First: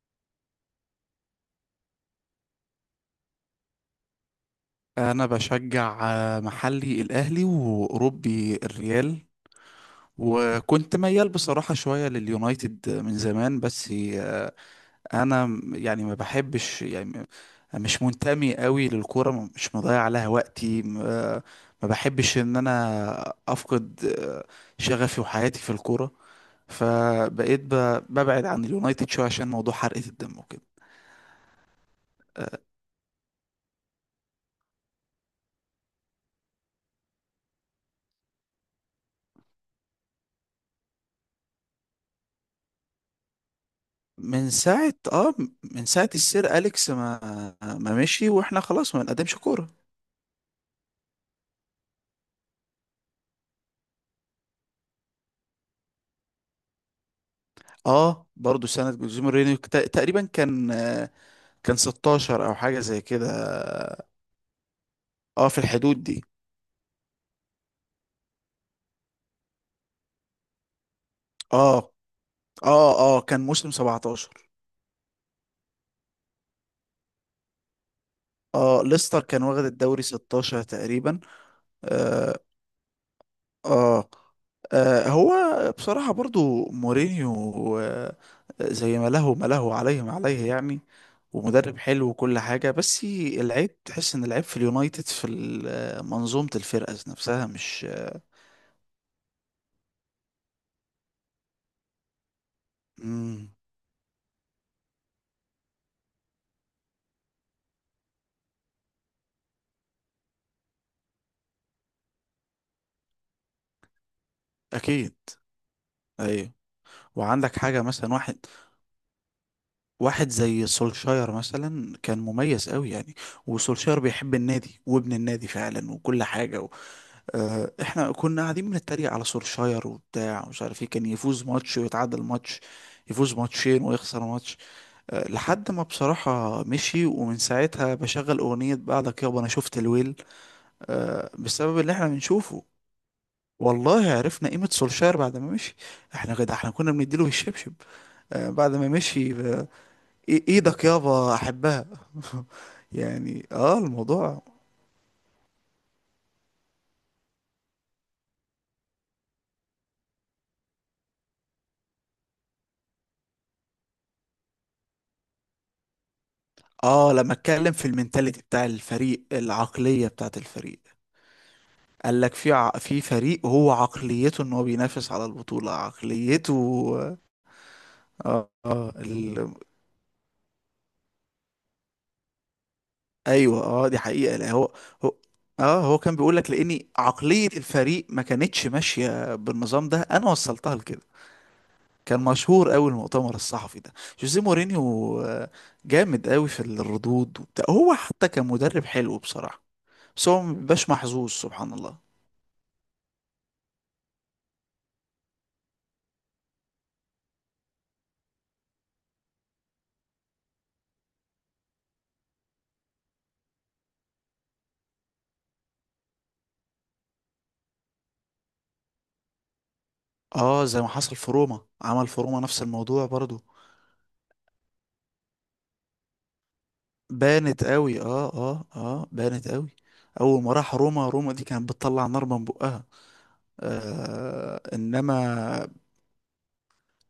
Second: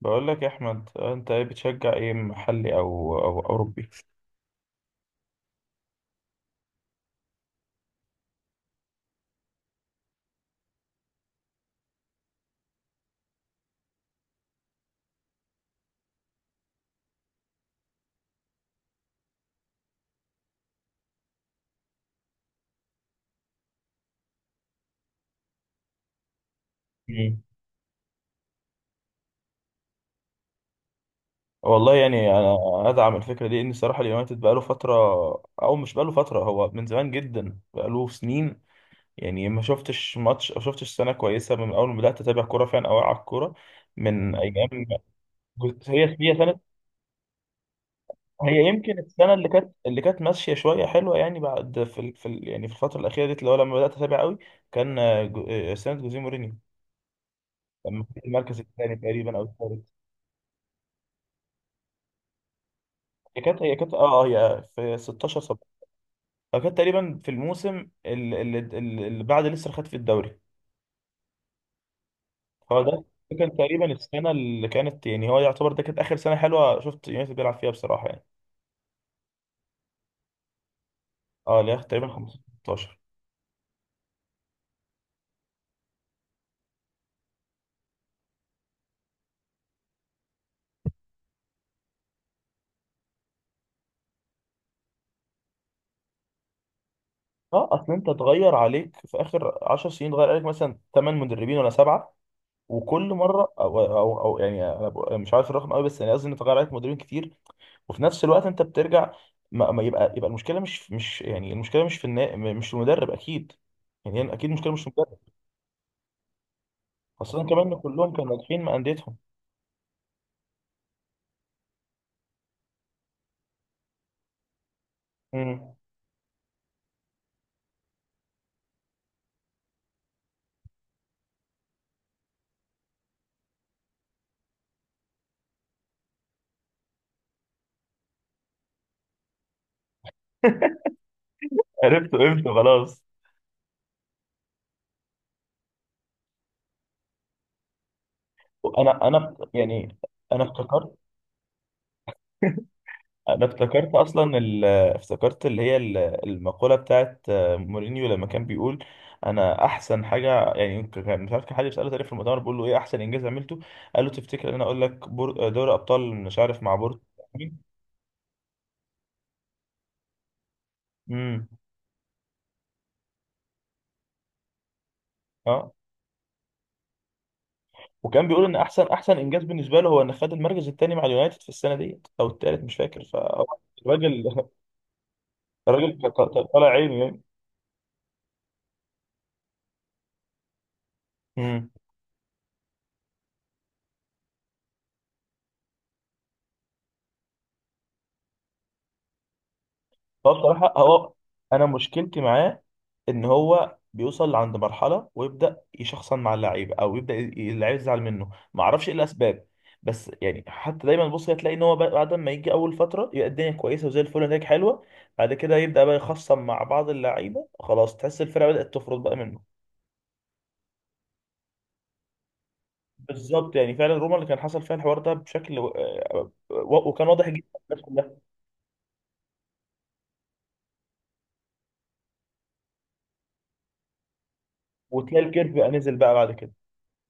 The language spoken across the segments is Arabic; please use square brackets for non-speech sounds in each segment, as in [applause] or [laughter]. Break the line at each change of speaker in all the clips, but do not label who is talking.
بقول لك يا احمد، انت ايه بتشجع؟ ايه، محلي او اوروبي؟
انا بشجع محلي الاهلي واوروبي الريال. وكنت ميال بصراحة شوية لليونايتد من زمان، بس انا يعني ما بحبش، مش منتمي قوي للكورة، مش مضيع عليها وقتي، ما بحبش ان انا افقد شغفي وحياتي في الكورة.
مم.
فبقيت ببعد عن اليونايتد شوية عشان موضوع حرقة الدم وكده.
والله يعني انا ادعم الفكره دي. ان الصراحه اليونايتد بقاله فتره، او مش بقاله فتره، هو من زمان جدا بقاله سنين. يعني ما شفتش ماتش او شفتش سنه كويسه من اول ما بدات اتابع كوره فعلا او على الكوره من
من
ايام.
ساعة اه من
هي
ساعة
هي
السير
سنه.
أليكس ما مشي، واحنا
هي
خلاص
يمكن
ما
السنه
بنقدمش
اللي
كورة.
كانت اللي كانت ماشيه شويه حلوه يعني بعد يعني في الفتره الاخيره ديت، اللي هو لما بدات اتابع قوي، كان سنه جوزيه مورينيو، لما كان
اه،
المركز
برضو سنة
الثاني
جوزيه
تقريبا او
مورينيو
الثالث.
تقريبا كان 16 او حاجة زي كده.
هي كانت هي في 16
اه، في
17،
الحدود دي.
كانت تقريبا في الموسم اللي بعد لسه خد في الدوري.
اه
هو ده.
اه،
ده
كان
كان
موسم
تقريبا السنه
17.
اللي كانت، يعني هو يعتبر ده كانت اخر سنه حلوه شفت يونايتد بيلعب فيها بصراحه يعني،
اه، ليستر كان واخد الدوري 16 تقريبا.
اه، اللي هي تقريبا
آه
15 16.
اه هو بصراحة برضو مورينيو زي ما له، ما له عليه، ما عليه يعني. ومدرب حلو وكل حاجة، بس العيب تحس ان العيب في اليونايتد في منظومة الفرقة نفسها
اه
مش...
اصل انت اتغير عليك في اخر 10 سنين، اتغير عليك مثلا 8 مدربين ولا سبعه. وكل مره
مم.
او يعني انا مش عارف الرقم قوي، بس يعني قصدي ان اتغير عليك مدربين كتير. وفي نفس الوقت انت بترجع. ما يبقى المشكله مش يعني المشكله مش في المدرب اكيد. يعني هي اكيد المشكله مش في
اكيد.
المدرب،
ايوه.
خاصه
وعندك
كمان ان
حاجة،
كلهم
مثلا
كانوا ناجحين مع انديتهم.
واحد زي سولشاير مثلا كان مميز قوي يعني. وسولشاير بيحب النادي وابن النادي
مم.
فعلا وكل حاجة. احنا كنا قاعدين بنتريق على سولشاير وبتاع ومش عارف ايه. كان يفوز ماتش ويتعادل ماتش، يفوز ماتشين ويخسر ماتش، لحد ما بصراحة مشي. ومن ساعتها بشغل أغنية بعدك يابا أنا شفت الويل، بسبب اللي احنا
عرفت عرفت
بنشوفه.
خلاص.
والله عرفنا قيمة سولشاير بعد ما مشي. احنا كنا بنديله بالشبشب. بعد ما
انا
مشي
انا
آه،
يعني، انا
ايدك
افتكرت.
يابا احبها. [laughs]
انا
يعني اه،
افتكرت
الموضوع.
افتكرت المقوله بتاعت مورينيو لما كان بيقول انا احسن حاجه يعني، مش عارف، كان حد بيساله تقريبا في المؤتمر بيقول له ايه احسن انجاز عملته، قال له تفتكر ان انا اقول لك دوري ابطال مش عارف مع بورتو.
اه، لما اتكلم في المينتاليتي بتاع الفريق، العقلية بتاعت الفريق،
امم
قال لك في فريق هو عقليته ان هو بينافس على البطولة.
اه،
عقليته.
وكان بيقول
اه
ان احسن
اه
احسن
ال...
انجاز بالنسبه له هو ان خد المركز الثاني مع اليونايتد في السنه ديت او الثالث مش فاكر
ايوه. اه، دي حقيقة.
فالراجل.
لا
[laughs]
هو. هو. اه،
الراجل
هو كان بيقول لك
طالع
لاني
عينه يعني.
عقلية الفريق ما كانتش ماشية بالنظام ده، انا وصلتها لكده.
امم
كان مشهور قوي المؤتمر الصحفي ده. جوزيه مورينيو جامد قوي في الردود وبتاع. هو حتى كان مدرب حلو بصراحة، بس
هو
هو
بصراحه
مبيبقاش
هو،
محظوظ
انا
سبحان الله.
مشكلتي معاه ان هو بيوصل عند مرحله ويبدا يشخصن مع اللعيبه، او يبدا اللعيبه يزعل منه ما اعرفش ايه الاسباب. بس يعني حتى دايما بص هتلاقي ان هو بعد ما يجي اول فتره يبقى الدنيا كويسه وزي الفل ونتائج حلوه، بعد كده يبدا بقى يخصم مع بعض اللعيبه، خلاص تحس الفرقه بدات تفرط بقى منه.
اه، زي ما حصل في روما، عمل في روما نفس الموضوع برضو.
بالظبط، يعني فعلا روما اللي كان حصل فيها الحوار ده بشكل وكان واضح جدا
بانت
للناس
قوي،
كلها.
بانت قوي. اول ما راح روما، دي كانت بتطلع نار من بقها. آه،
وتلاقي الكيرف بقى
انما...
نزل بقى بعد كده،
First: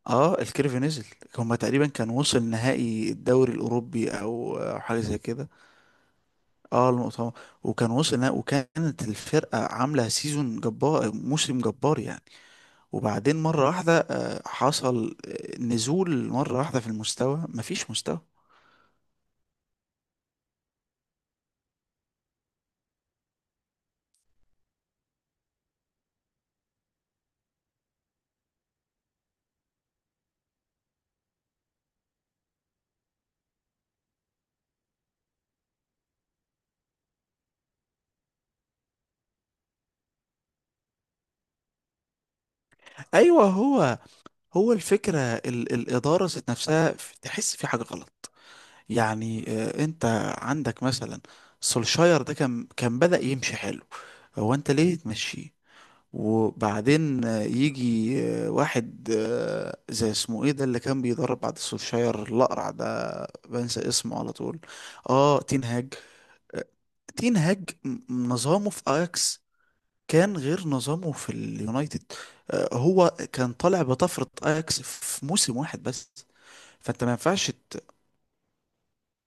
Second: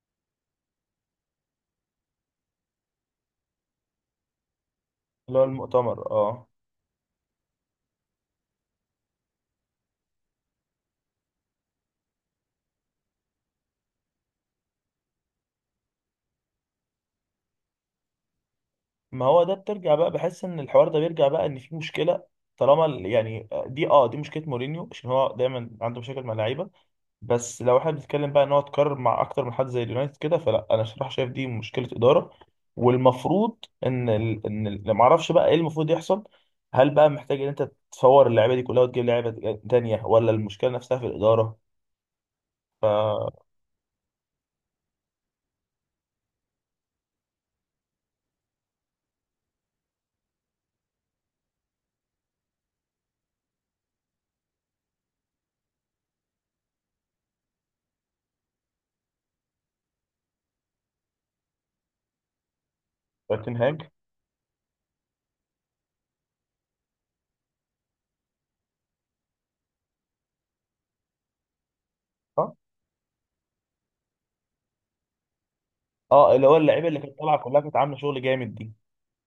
اه، الكيرف نزل. هما تقريبا كان وصل نهائي الدوري الاوروبي، او حاجه زي
اللي هو
كده.
المؤتمر، اه.
اه، المؤتمر. وكان وصل نهائي، وكانت الفرقه عامله سيزون جبار، موسم جبار يعني. وبعدين مره واحده آه، حصل نزول مره واحده في المستوى، مفيش مستوى.
ما هو ده بترجع بقى، بحس ان الحوار ده بيرجع بقى ان في مشكله. طالما يعني دي، دي مشكله مورينيو عشان هو دايما عنده مشاكل مع اللعيبه. بس لو احنا بنتكلم بقى ان هو اتكرر مع اكتر من حد زي اليونايتد كده، فلا، انا صراحه شايف دي مشكله اداره. والمفروض ان ما اعرفش بقى ايه المفروض يحصل. هل بقى محتاج ان انت تفور اللعيبه دي كلها وتجيب لعيبه تانيه، ولا المشكله نفسها في الاداره؟ ف
ايوه هو. هو الفكرة الإدارة ذات نفسها، تحس في حاجة غلط. يعني أنت عندك مثلا سولشاير ده كان بدأ يمشي حلو. هو أنت ليه تمشيه؟ وبعدين يجي واحد زي اسمه ايه ده اللي كان بيدرب بعد سولشاير، الأقرع ده،
تين هاج.
بنسى اسمه على طول. اه، تين هاج. آه، تين هاج نظامه في اياكس كان غير نظامه في اليونايتد.
صح.
هو كان طالع بطفرة اياكس في موسم واحد بس.
اه، اللي هو اللعيبه اللي
فانت ما
كانت طالعه
ينفعش
كلها كانت
ت...
عامله شغل جامد دي.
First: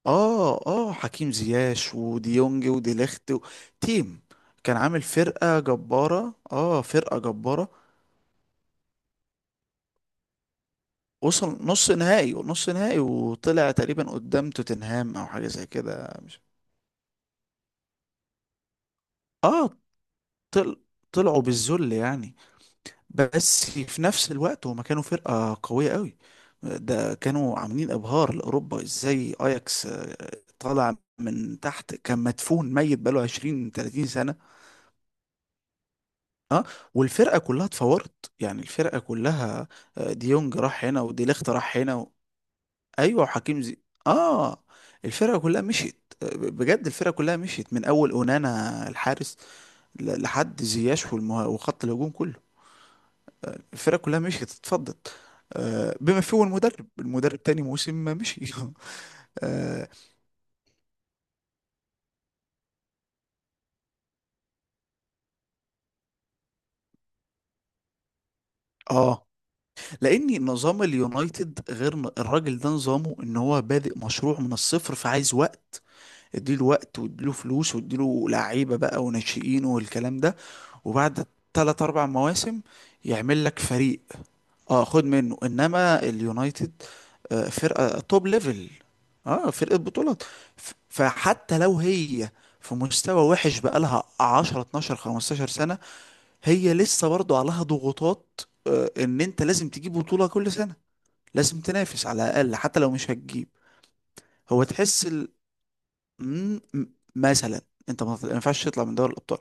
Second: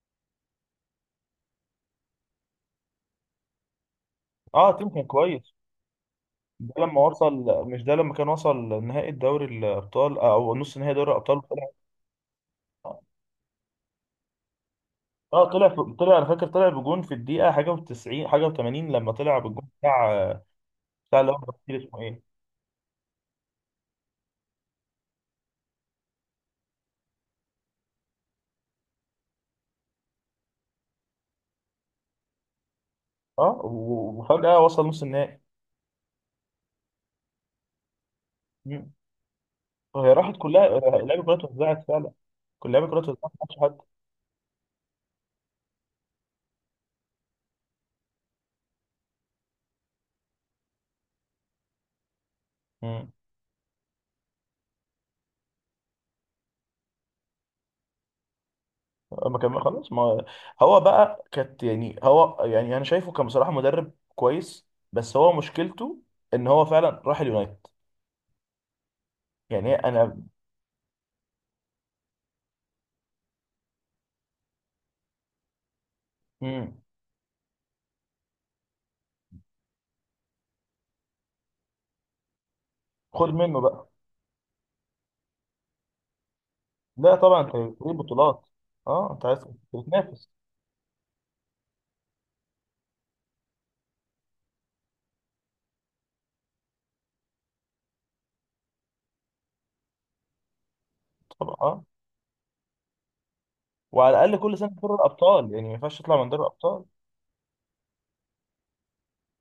اه، حكيم زياش وديونج وديليخت و... تيم.
اه،
كان
تيم
عامل
كان كويس.
فرقة جبارة،
ده
اه،
لما
فرقة
وصل،
جبارة.
مش ده لما كان وصل نهائي الدوري الابطال او نص نهائي دوري الابطال
وصل
وطلع.
نص نهائي، وطلع تقريبا قدام توتنهام او
اه،
حاجة زي
طلع،
كده،
انا
مش...
فاكر، طلع بجون في الدقيقه حاجه و90 حاجه و80، لما طلع بالجون
اه
بتاع
طل...
بتاع اللي هو
طلعوا
برازيل
بالذل
اسمه ايه.
يعني. بس في نفس الوقت هما كانوا فرقة قوية قوي. ده كانوا عاملين ابهار لاوروبا ازاي. اياكس طالع من تحت، كان مدفون ميت بقاله
اه
20 30
و-
سنة.
وفجاه وصل نص النهائي.
اه، والفرقة كلها اتفورت، يعني
مم.
الفرقة كلها.
وهي راحت
ديونج
كلها،
راح هنا
اللعيبه كلها
وديليخت راح
اتوزعت
هنا
فعلا،
و...
كل اللعيبه كلها اتوزعت،
ايوه
ما حدش
وحكيم
حد.
زي... اه، الفرقة كلها مشيت. بجد الفرقة كلها مشيت، من اول اونانا الحارس لحد زياش والمه... وخط الهجوم كله.
مم.
الفرق كلها مشيت، اتفضت بما فيه المدرب. المدرب تاني موسم ما مشي. [laughs]
ما كان
اه.
خلاص. ما هو بقى كانت، يعني هو، يعني انا شايفه كان بصراحه مدرب كويس، بس هو مشكلته ان هو فعلا راح اليونايتد.
آه.
يعني انا.
لان نظام اليونايتد غير. الراجل ده نظامه ان هو بادئ مشروع من الصفر، فعايز وقت. اديله
مم.
وقت، واديله فلوس، واديله لعيبه بقى وناشئين والكلام ده. وبعد ثلاث اربع مواسم
خد
يعمل لك
منه بقى.
فريق. اه، خد منه، انما اليونايتد
لا طبعا انت بتجيب
فرقه توب
بطولات.
ليفل.
اه، انت عايز
اه، فرقه بطولات.
تتنافس.
فحتى لو هي في مستوى وحش بقالها 10 12 15 سنه، هي لسه برضو عليها ضغوطات ان انت لازم تجيب بطوله كل سنه.
طبعا.
لازم
اه،
تنافس على الاقل حتى لو مش هتجيب.
وعلى الاقل كل
هو
سنه في دوري
تحس
الابطال يعني، ما ينفعش تطلع من دوري
مم،
الابطال.
م- مثلا انت ما ينفعش تطلع من دوري الابطال.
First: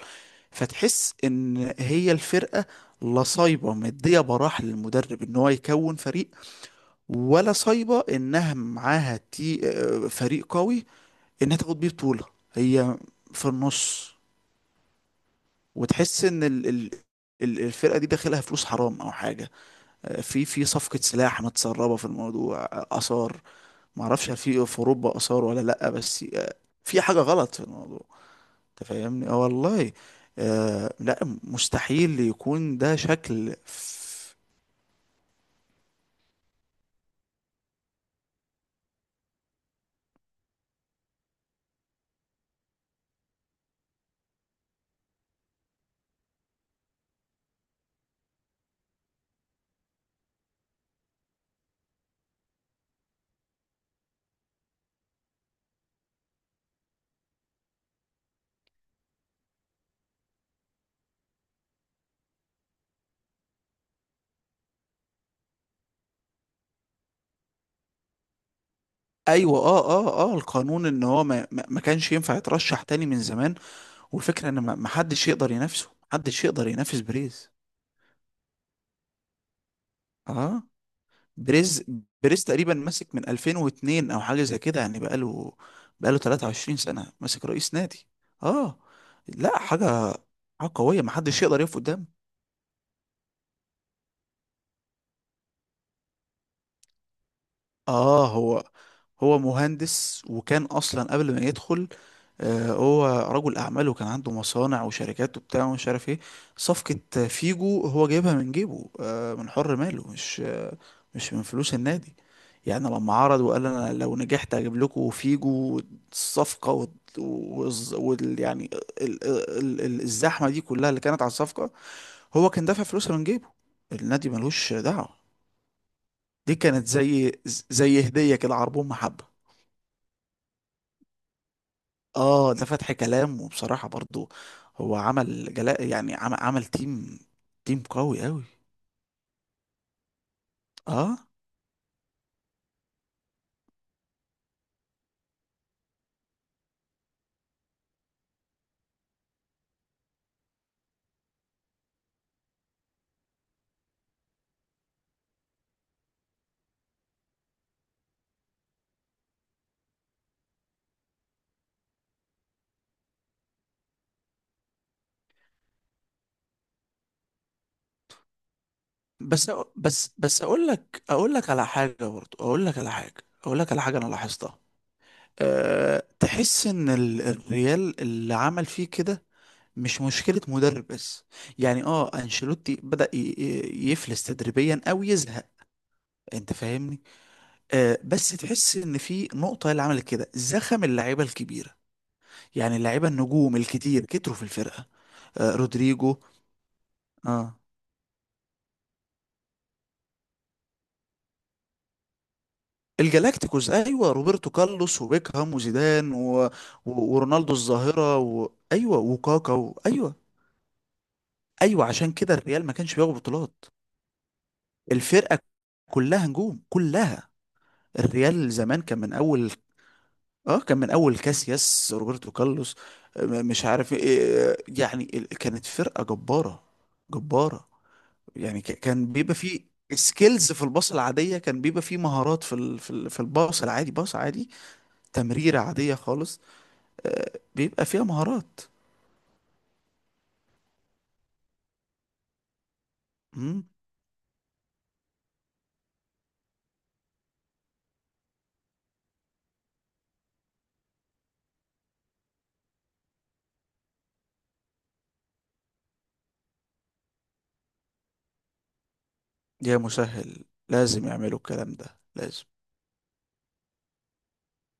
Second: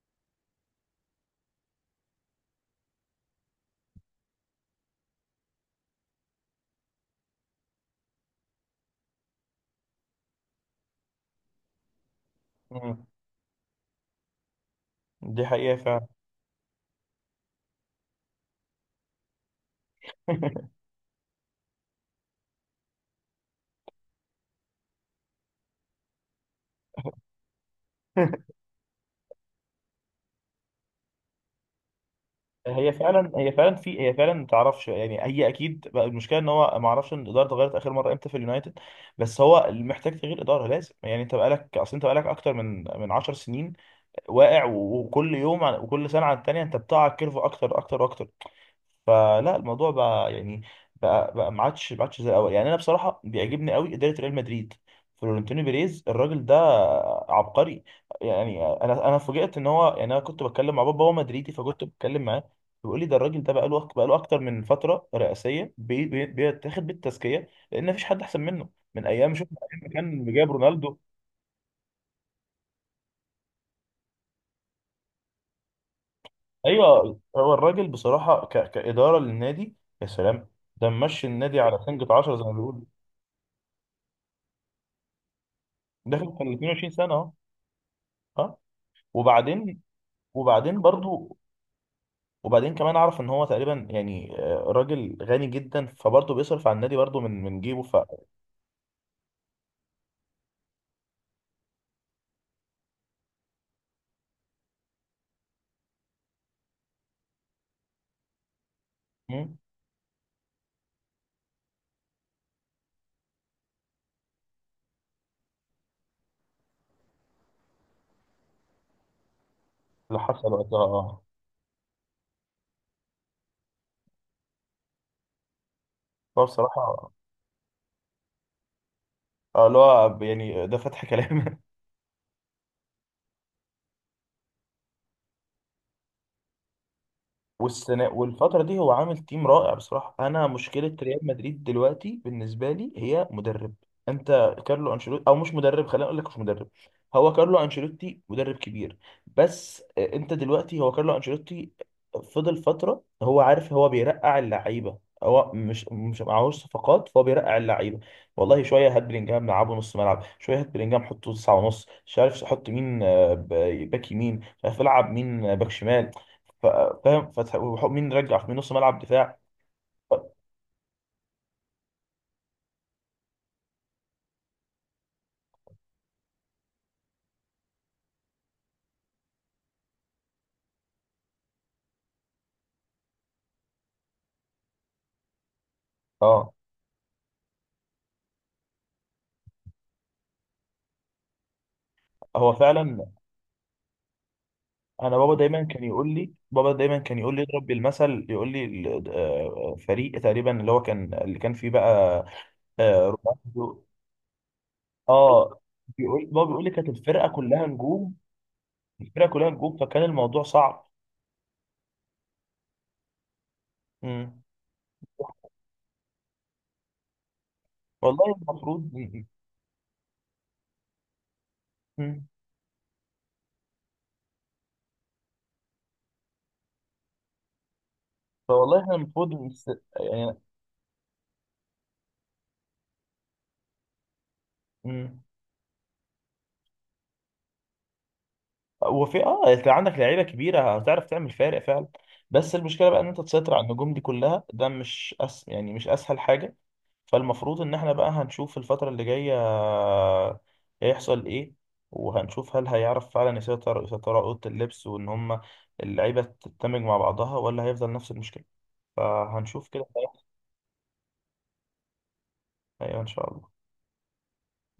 فتحس ان هي الفرقه لصايبه مديه براح للمدرب ان هو يكون فريق، ولا صايبة انها معاها تي آه، فريق قوي، انها تاخد بيه بطولة. هي
مم.
في النص.
دي حقيقه فعلا.
وتحس ان الفرقة دي داخلها فلوس حرام او حاجة في
[laughs]
صفقة سلاح متسربة في الموضوع آثار. معرفش هل في اوروبا آثار ولا لأ، بس في حاجة غلط في الموضوع. انت فاهمني؟ اه والله. لا، مستحيل يكون
هي
ده
فعلا هي
شكل
فعلا في هي فعلا ما تعرفش يعني. هي اكيد بقى المشكله، ان هو ما اعرفش ان الاداره اتغيرت اخر مره امتى في اليونايتد، بس هو محتاج تغيير اداره لازم. يعني انت بقالك، اصل انت بقالك اكتر من 10 سنين واقع، و- وكل يوم وكل سنه عن التانيه انت بتقع الكيرف اكتر اكتر واكتر. فلا الموضوع بقى يعني، بقى ما عادش ما عادش زي الاول. يعني انا بصراحه بيعجبني قوي اداره ريال مدريد. فلورنتينو بيريز الراجل ده عبقري، يعني. انا فوجئت ان هو، يعني انا كنت بتكلم مع بابا، هو مدريدي، فكنت بتكلم معاه بيقول لي ده الراجل ده بقى له اكتر من فتره رئاسيه، بيتاخد بالتزكيه لان مفيش حد احسن منه. من ايام، شوف
ايوه.
ايام ما كان
اه
جايب
القانون
رونالدو.
ان هو ما كانش ينفع يترشح تاني من زمان. والفكرة ان ما حدش يقدر ينافسه، ما حدش يقدر ينافس
ايوه،
بريز.
هو الراجل بصراحه كاداره للنادي، يا سلام.
اه،
ده ممشي النادي على
بريز
سنجة 10 زي
بريز
ما
تقريبا
بيقولوا.
ماسك من 2002 او حاجة زي كده، يعني بقاله
داخل في ال
23
22
سنة
سنة اهو.
ماسك رئيس نادي.
ها.
اه، لا،
وبعدين
حاجة. حاجة
وبعدين
قوية، ما
برضو،
حدش يقدر يقف قدامه.
وبعدين كمان اعرف ان هو تقريبا، يعني راجل غني جدا، فبرضه بيصرف على النادي برضه من جيبه.
اه، هو مهندس، وكان اصلا قبل ما يدخل هو رجل اعمال وكان عنده مصانع وشركات وبتاع ومش عارف ايه. صفقة فيجو هو جايبها من جيبه من
مم.
حر ماله، مش مش من فلوس النادي. يعني لما عرض وقال انا لو نجحت اجيب لكم فيجو، الصفقة وال والز- وال- يعني ال- ال- ال-
اللي
الزحمة
حصل
دي
وقتها،
كلها اللي كانت
اه.
على الصفقة، هو كان دافع فلوسها من جيبه. النادي ملوش دعوة.
هو
دي كانت
بصراحة،
زي هدية كده، عربون محبة.
اه، اللي هو يعني ده فتح كلام. [laughs]
اه، ده فتح كلام. وبصراحة برضو هو عمل جلاء، يعني عمل تيم. تيم
والسنة
قوي قوي.
والفترة دي هو عامل تيم رائع بصراحة. أنا مشكلة
اه،
ريال مدريد دلوقتي بالنسبة لي هي مدرب. أنت كارلو أنشيلوتي، أو مش مدرب، خلينا أقول لك مش مدرب. هو كارلو أنشيلوتي مدرب كبير، بس أنت دلوقتي هو كارلو أنشيلوتي فضل فترة، هو عارف هو بيرقع اللعيبة. هو مش معهوش صفقات، فهو بيرقع اللعيبه. والله شويه هات بلينجهام لعبه نص ملعب، شويه هات بلينجهام حطه تسعة ونص، مش عارف حط مين باك يمين، مش عارف العب مين باك شمال. ف- فاهم؟ فتح مين رجع في نص ملعب دفاع.
بس
ف-
بس اقول لك على حاجة برضو. اقول لك على حاجة. اقول لك على حاجة انا لاحظتها. أه، تحس ان الريال اللي عمل فيه كده مش مشكلة مدرب بس. يعني اه، انشيلوتي بدأ يفلس تدريبيا او يزهق. انت
اه
فاهمني؟ أه، بس تحس ان في نقطة اللي عملت كده، زخم اللعيبة الكبيرة
هو
يعني.
فعلا.
اللعيبه النجوم الكتير كتروا في الفرقه.
انا بابا
آه،
دايما كان يقول
رودريجو.
لي بابا دايما كان يقول لي
اه،
اضرب بالمثل، يقول لي فريق تقريبا اللي هو كان، اللي كان فيه بقى،
الجالاكتيكوس.
رونالدو.
ايوه، روبرتو كارلوس وبيكهام
اه،
وزيدان
بيقول بابا،
و...
بيقول لي كانت
و...
الفرقه
ورونالدو
كلها نجوم.
الظاهره و... ايوه،
الفرقه كلها
وكاكا
نجوم
و...
فكان
ايوه.
الموضوع صعب.
ايوه، عشان كده الريال ما كانش بياخد بطولات.
مم.
الفرقه كلها نجوم، كلها.
والله
الريال زمان
المفروض.
كان من اول. كاسياس،
مم.
روبرتو كارلوس مش عارف إيه. يعني كانت فرقه جباره، جباره. يعني
فوالله احنا
كان
المفروض
بيبقى فيه
يعني.
سكيلز في الباص العادية. كان بيبقى فيه مهارات في الباص العادي. باص عادي،
مم.
تمريرة عادية خالص بيبقى فيها مهارات.
وفي، اه، انت عندك لعيبه كبيره هتعرف تعمل فارق فعلا، بس المشكله بقى ان انت تسيطر على
امم.
النجوم دي كلها، ده مش يعني مش اسهل حاجه. فالمفروض ان احنا بقى هنشوف الفتره اللي جايه هيحصل ايه، وهنشوف هل هيعرف فعلا يسيطر على اوضه اللبس، وان هم اللعيبه تندمج مع بعضها، ولا هيفضل نفس المشكله. فهنشوف
يا
كده هيحصل.
مسهل، لازم يعملوا الكلام ده، لازم.
ايوه ان شاء الله.